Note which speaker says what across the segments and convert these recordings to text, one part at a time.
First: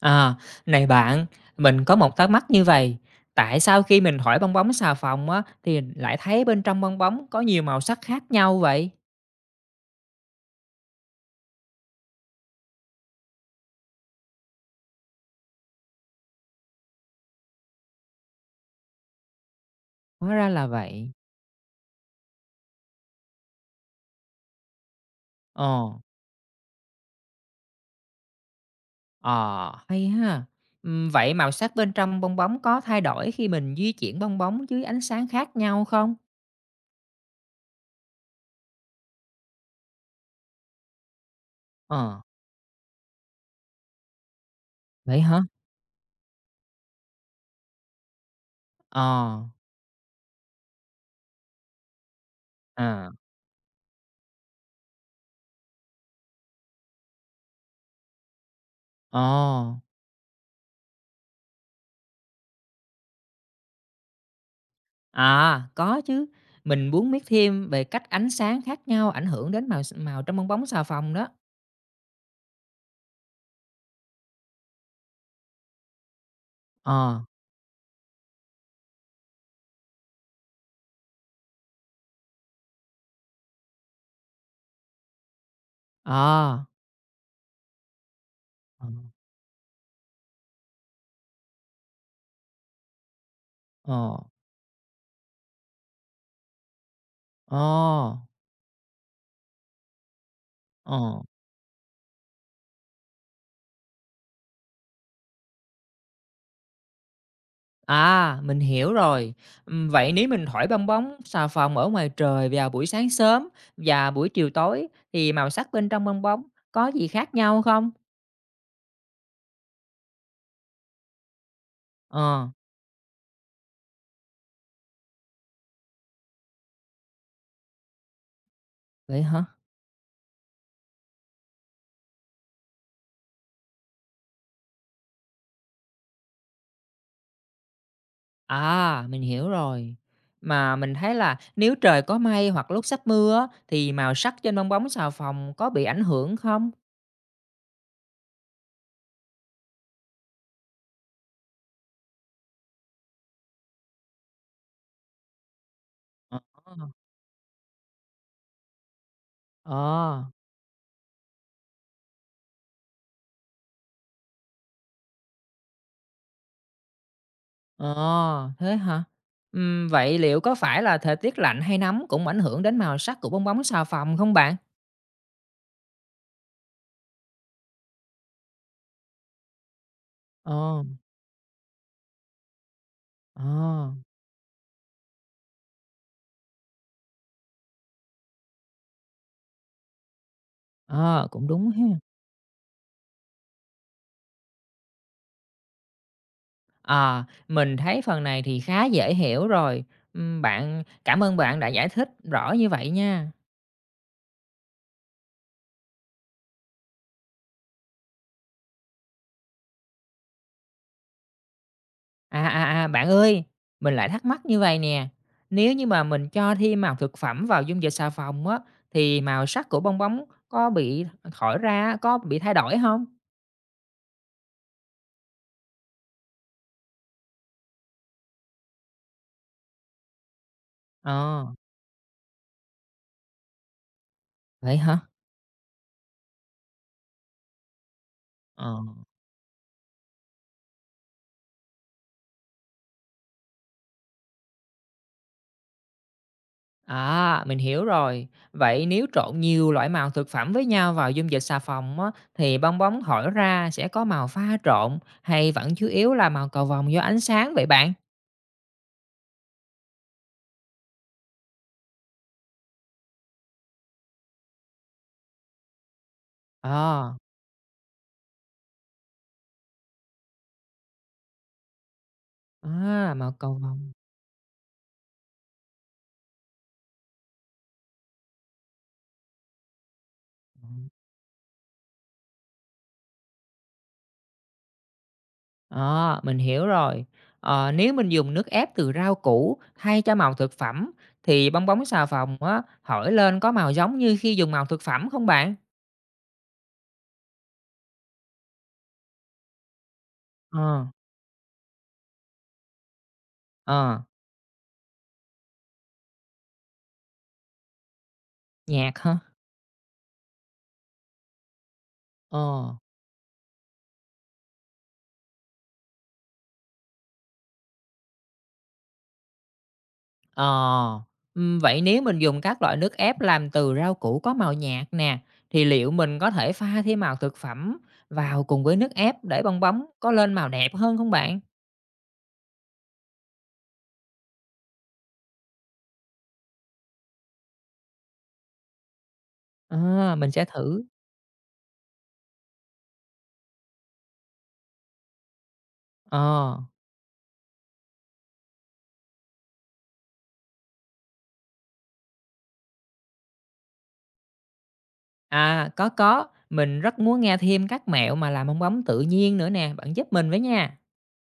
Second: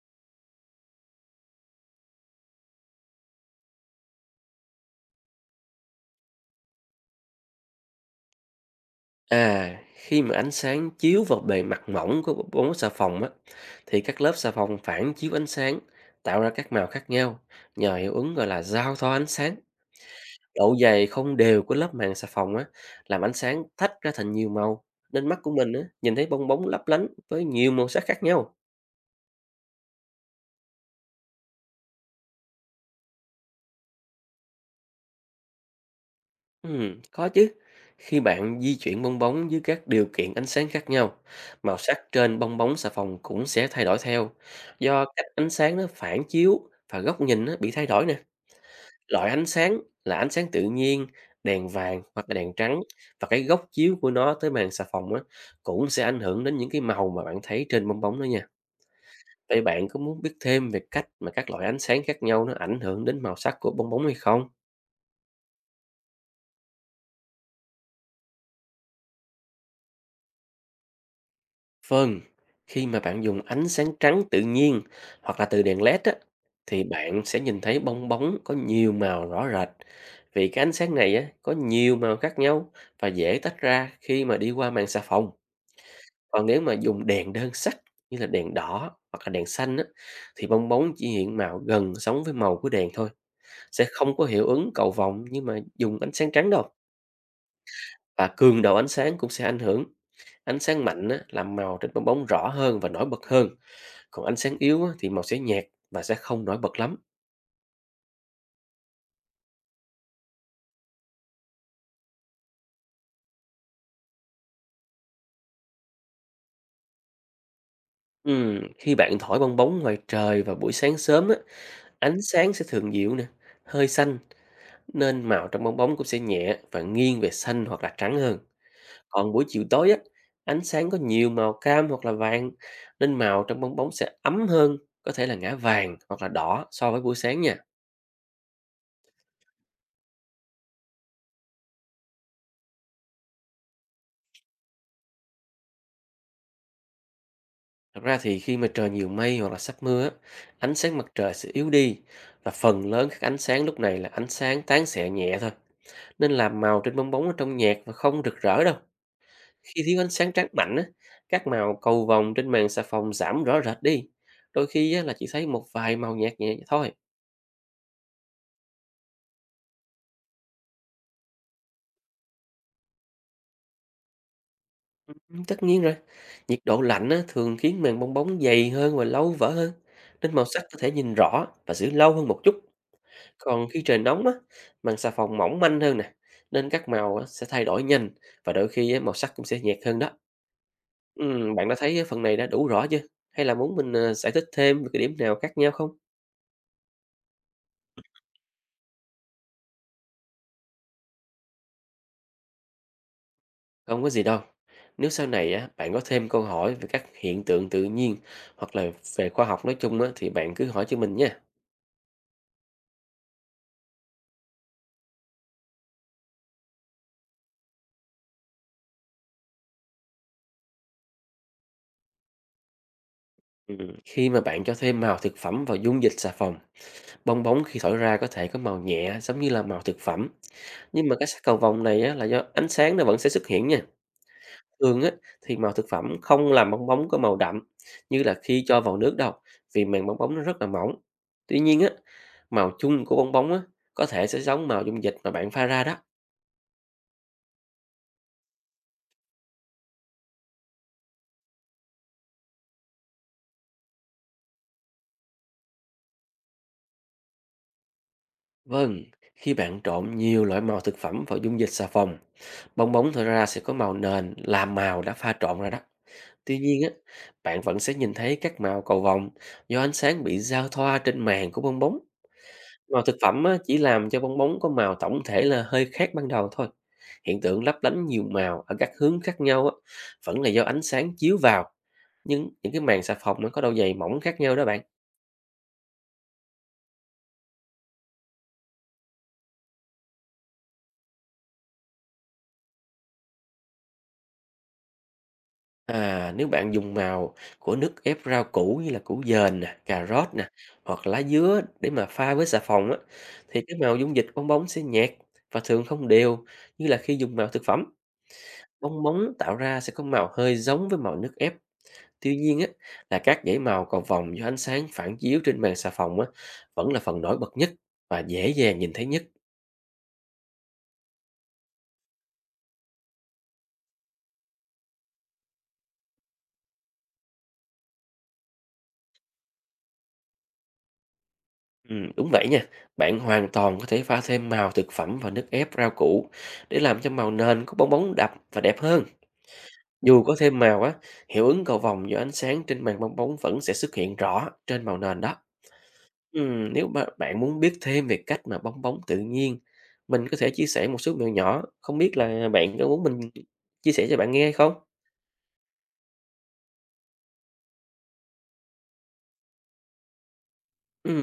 Speaker 1: À, này bạn, mình có một thắc mắc như vậy. Tại sao khi mình thổi bong bóng xà phòng á, thì lại thấy bên trong bong bóng có nhiều màu sắc khác nhau vậy?
Speaker 2: À, khi mà ánh sáng chiếu vào bề mặt mỏng của bóng xà phòng á, thì các lớp xà phòng phản chiếu ánh sáng, tạo ra các màu khác nhau, nhờ hiệu ứng gọi là giao thoa ánh sáng.
Speaker 1: Hóa ra là
Speaker 2: Độ dày
Speaker 1: vậy.
Speaker 2: không đều của lớp màng xà phòng á, làm ánh sáng tách ra thành nhiều màu, nên mắt của mình á,
Speaker 1: Ồ,
Speaker 2: nhìn thấy bong bóng lấp lánh với nhiều màu sắc khác nhau.
Speaker 1: ờ, hay ha. Vậy màu sắc bên trong bong bóng có thay đổi khi mình di chuyển bong bóng dưới ánh sáng khác nhau không?
Speaker 2: Có chứ. Khi bạn di chuyển bong bóng dưới các điều kiện ánh sáng khác nhau, màu sắc
Speaker 1: Ờ,
Speaker 2: trên bong bóng xà phòng cũng sẽ thay đổi theo. Do
Speaker 1: vậy
Speaker 2: cách
Speaker 1: hả?
Speaker 2: ánh sáng nó phản chiếu và góc nhìn nó bị thay đổi nè. Loại
Speaker 1: Ờ,
Speaker 2: ánh sáng là ánh sáng tự nhiên, đèn vàng hoặc là đèn trắng
Speaker 1: à,
Speaker 2: và cái góc chiếu của nó tới màn xà phòng á cũng sẽ ảnh hưởng đến những cái màu mà bạn thấy trên bong bóng đó nha.
Speaker 1: ồ,
Speaker 2: Vậy bạn có muốn biết thêm về cách mà các loại ánh sáng khác nhau nó ảnh hưởng đến màu sắc của bong bóng hay không?
Speaker 1: à, có chứ. Mình muốn biết thêm về cách ánh sáng khác nhau ảnh hưởng đến màu màu trong bong bóng xà phòng đó.
Speaker 2: Vâng, khi mà bạn dùng ánh sáng trắng tự nhiên hoặc là từ đèn LED á, thì
Speaker 1: Ờ,
Speaker 2: bạn sẽ nhìn thấy bong bóng có nhiều màu rõ rệt. Vì cái ánh sáng này á, có nhiều màu khác nhau và dễ tách ra khi mà đi qua màn xà phòng. Còn
Speaker 1: ờ.
Speaker 2: nếu mà dùng đèn đơn sắc như là đèn
Speaker 1: Ờ,
Speaker 2: đỏ hoặc là đèn xanh á, thì bong bóng chỉ hiện màu gần giống với màu của đèn thôi. Sẽ
Speaker 1: ờ,
Speaker 2: không có hiệu ứng cầu vồng nhưng mà dùng ánh sáng trắng đâu.
Speaker 1: ờ,
Speaker 2: Và cường độ ánh sáng cũng sẽ ảnh hưởng. Ánh sáng mạnh á,
Speaker 1: ờ.
Speaker 2: làm màu trên bong bóng rõ hơn và nổi bật hơn, còn ánh sáng yếu á, thì màu sẽ nhạt và sẽ không nổi bật lắm.
Speaker 1: À, mình hiểu rồi. Vậy nếu mình thổi bong bóng xà phòng ở ngoài trời vào buổi sáng sớm và buổi chiều tối thì màu sắc bên trong bong bóng có gì khác nhau không?
Speaker 2: Khi bạn thổi bong bóng ngoài trời vào buổi sáng sớm á, ánh
Speaker 1: Ờ,
Speaker 2: sáng sẽ thường dịu nè, hơi xanh nên màu trong bong bóng cũng sẽ nhẹ và nghiêng về xanh hoặc là trắng hơn.
Speaker 1: vậy
Speaker 2: Còn buổi
Speaker 1: hả?
Speaker 2: chiều tối á, ánh sáng có nhiều màu cam hoặc là vàng nên màu trong bong bóng sẽ ấm hơn, có thể là ngã vàng hoặc là đỏ so với buổi sáng nha.
Speaker 1: À, mình hiểu rồi. Mà mình thấy là nếu trời có mây hoặc lúc sắp mưa á, thì màu sắc trên bong bóng xà phòng có bị ảnh hưởng không?
Speaker 2: Thật ra thì khi mà trời nhiều mây hoặc là sắp mưa á, ánh sáng mặt trời sẽ yếu đi và phần lớn các ánh sáng lúc này là ánh sáng tán xẹ nhẹ thôi nên là
Speaker 1: Ờ.
Speaker 2: màu trên bong bóng ở trong nhạt và không rực rỡ đâu. Khi thiếu ánh
Speaker 1: Ờ.
Speaker 2: sáng trắng mạnh, á, các màu cầu vồng trên màn xà phòng giảm rõ rệt đi. Đôi khi á, là chỉ thấy một vài màu nhạt nhẹ vậy thôi.
Speaker 1: Ờ, thế hả? Vậy liệu có phải là thời tiết lạnh hay nóng cũng ảnh hưởng đến màu sắc của bong bóng xà phòng không bạn?
Speaker 2: Ừ, tất nhiên rồi, nhiệt độ lạnh á, thường khiến màng bong bóng dày hơn và lâu vỡ hơn, nên màu sắc có
Speaker 1: Ờ,
Speaker 2: thể nhìn rõ và giữ lâu hơn một chút.
Speaker 1: ờ,
Speaker 2: Còn khi trời nóng, á, màng xà phòng mỏng manh hơn nè, nên các màu á, sẽ thay đổi nhanh và đôi khi á, màu sắc cũng sẽ nhạt hơn đó. Ừ,
Speaker 1: ờ, cũng
Speaker 2: bạn
Speaker 1: đúng
Speaker 2: đã
Speaker 1: ha.
Speaker 2: thấy phần này đã đủ rõ chưa? Hay là muốn mình giải thích thêm về cái điểm nào khác nhau không?
Speaker 1: Ờ, mình thấy phần này thì khá dễ hiểu rồi. Bạn cảm ơn bạn đã giải thích rõ như vậy nha.
Speaker 2: Không có gì đâu. Nếu sau này á, bạn có thêm câu hỏi về các hiện tượng tự nhiên hoặc là về khoa học nói chung á, thì bạn cứ hỏi cho mình nha.
Speaker 1: À, à, à, bạn ơi, mình lại thắc mắc như vậy nè. Nếu như mà mình cho thêm màu thực phẩm vào dung dịch xà phòng á, thì màu sắc của bong bóng có bị có bị thay đổi không?
Speaker 2: Ừ. Khi mà bạn cho thêm màu thực phẩm vào dung dịch xà phòng, bong bóng khi thổi ra có thể có màu nhẹ giống như là màu thực phẩm. Nhưng mà cái sắc
Speaker 1: Ờ,
Speaker 2: cầu vồng này á, là do ánh sáng nó vẫn sẽ xuất hiện nha.
Speaker 1: vậy hả?
Speaker 2: Thường á, thì màu thực phẩm không làm bong bóng có màu đậm như là khi
Speaker 1: Ờ.
Speaker 2: cho vào nước đâu vì màng bong bóng nó rất là mỏng. Tuy nhiên á, màu chung của bong bóng á, có thể sẽ giống màu dung dịch mà bạn pha ra đó.
Speaker 1: À, mình hiểu rồi. Vậy nếu trộn nhiều loại màu thực phẩm với nhau vào dung dịch xà phòng á, thì bong bóng hỏi ra sẽ có màu pha trộn hay vẫn chủ yếu là màu cầu vồng do ánh sáng vậy bạn?
Speaker 2: Vâng, khi bạn trộn nhiều loại màu thực phẩm vào dung dịch xà phòng, bong bóng thở ra sẽ có màu nền là màu đã pha trộn rồi đó. Tuy
Speaker 1: Ờ,
Speaker 2: nhiên á, bạn vẫn sẽ nhìn thấy các màu cầu vồng do ánh sáng bị giao thoa trên màng của bong bóng. Màu thực
Speaker 1: màu
Speaker 2: phẩm
Speaker 1: cầu
Speaker 2: á, chỉ
Speaker 1: vồng.
Speaker 2: làm cho bong bóng có màu tổng thể là hơi khác ban đầu thôi. Hiện tượng lấp lánh nhiều màu ở các hướng khác nhau á, vẫn là do ánh sáng chiếu vào, nhưng những cái màng xà phòng nó có độ dày mỏng khác nhau đó bạn.
Speaker 1: Ờ, mình hiểu rồi. Nếu mình dùng nước ép từ rau củ thay cho màu thực phẩm thì bong bóng xà phòng á, hỏi lên có màu giống như khi dùng màu thực phẩm không bạn?
Speaker 2: À, nếu bạn dùng màu của nước ép rau củ như là củ dền nè, cà rốt nè,
Speaker 1: Ờ,
Speaker 2: hoặc lá dứa để mà pha với xà phòng á, thì cái màu
Speaker 1: ờ,
Speaker 2: dung dịch bong bóng sẽ nhạt và thường không đều như là khi dùng màu thực phẩm.
Speaker 1: nhạt
Speaker 2: Bong
Speaker 1: hả?
Speaker 2: bóng tạo ra sẽ có màu hơi giống với màu nước ép. Tuy
Speaker 1: Ờ.
Speaker 2: nhiên á, là các dãy màu còn vòng do ánh sáng phản chiếu trên màn xà phòng á, vẫn là phần nổi bật nhất và dễ dàng nhìn thấy nhất.
Speaker 1: Ờ, vậy nếu mình dùng các loại nước ép làm từ rau củ có màu nhạt nè, thì liệu mình có thể pha thêm màu thực phẩm vào cùng với nước ép để bong bóng có lên màu đẹp hơn không bạn?
Speaker 2: Ừ, đúng vậy nha. Bạn hoàn toàn có thể pha thêm màu thực phẩm vào nước ép rau củ để làm cho màu nền có bong bóng đậm và đẹp hơn.
Speaker 1: Ờ,
Speaker 2: Dù
Speaker 1: mình
Speaker 2: có
Speaker 1: sẽ
Speaker 2: thêm màu
Speaker 1: thử.
Speaker 2: á, hiệu ứng cầu vồng do ánh sáng trên màn bong bóng vẫn sẽ xuất hiện rõ trên màu nền đó.
Speaker 1: Ờ,
Speaker 2: Ừ, nếu mà bạn muốn biết thêm về cách mà bong bóng tự nhiên, mình có thể chia sẻ một số mẹo nhỏ. Không biết là bạn có muốn mình chia sẻ cho bạn nghe hay không?
Speaker 1: À, có, mình rất muốn nghe thêm các mẹo mà làm bong bóng tự nhiên nữa nè, bạn giúp mình với nha.
Speaker 2: Ừ,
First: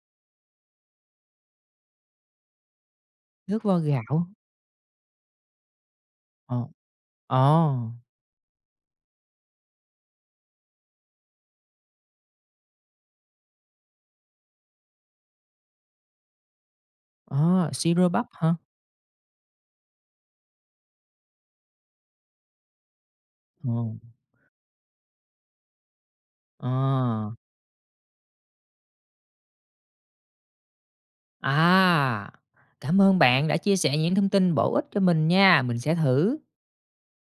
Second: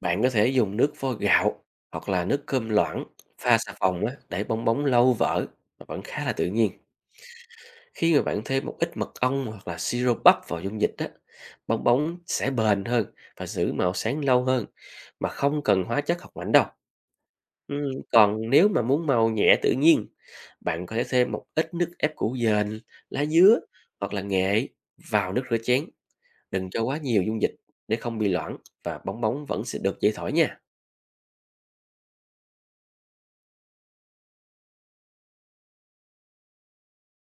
Speaker 2: bạn có thể dùng nước vo gạo hoặc là nước cơm loãng pha
Speaker 1: Nước
Speaker 2: xà
Speaker 1: vo
Speaker 2: phòng á,
Speaker 1: gạo.
Speaker 2: để bong bóng lâu vỡ mà vẫn khá là tự
Speaker 1: Ờ,
Speaker 2: nhiên.
Speaker 1: ờ,
Speaker 2: Khi mà bạn thêm một ít mật ong hoặc là siro bắp vào dung dịch á, bong bóng sẽ bền hơn và giữ màu sáng lâu hơn mà không cần hóa chất hoặc mảnh đâu.
Speaker 1: ờ,
Speaker 2: Ừ,
Speaker 1: siro bắp
Speaker 2: còn
Speaker 1: hả?
Speaker 2: nếu mà muốn màu nhẹ tự nhiên, bạn có thể thêm một ít nước ép củ dền, lá dứa
Speaker 1: Ờ,
Speaker 2: hoặc là nghệ vào nước rửa chén.
Speaker 1: ờ.
Speaker 2: Đừng cho quá nhiều dung dịch để không bị loãng và bong bóng vẫn sẽ được dễ thổi nha.
Speaker 1: À, cảm ơn bạn đã chia sẻ những thông tin bổ ích cho mình nha. Mình sẽ thử.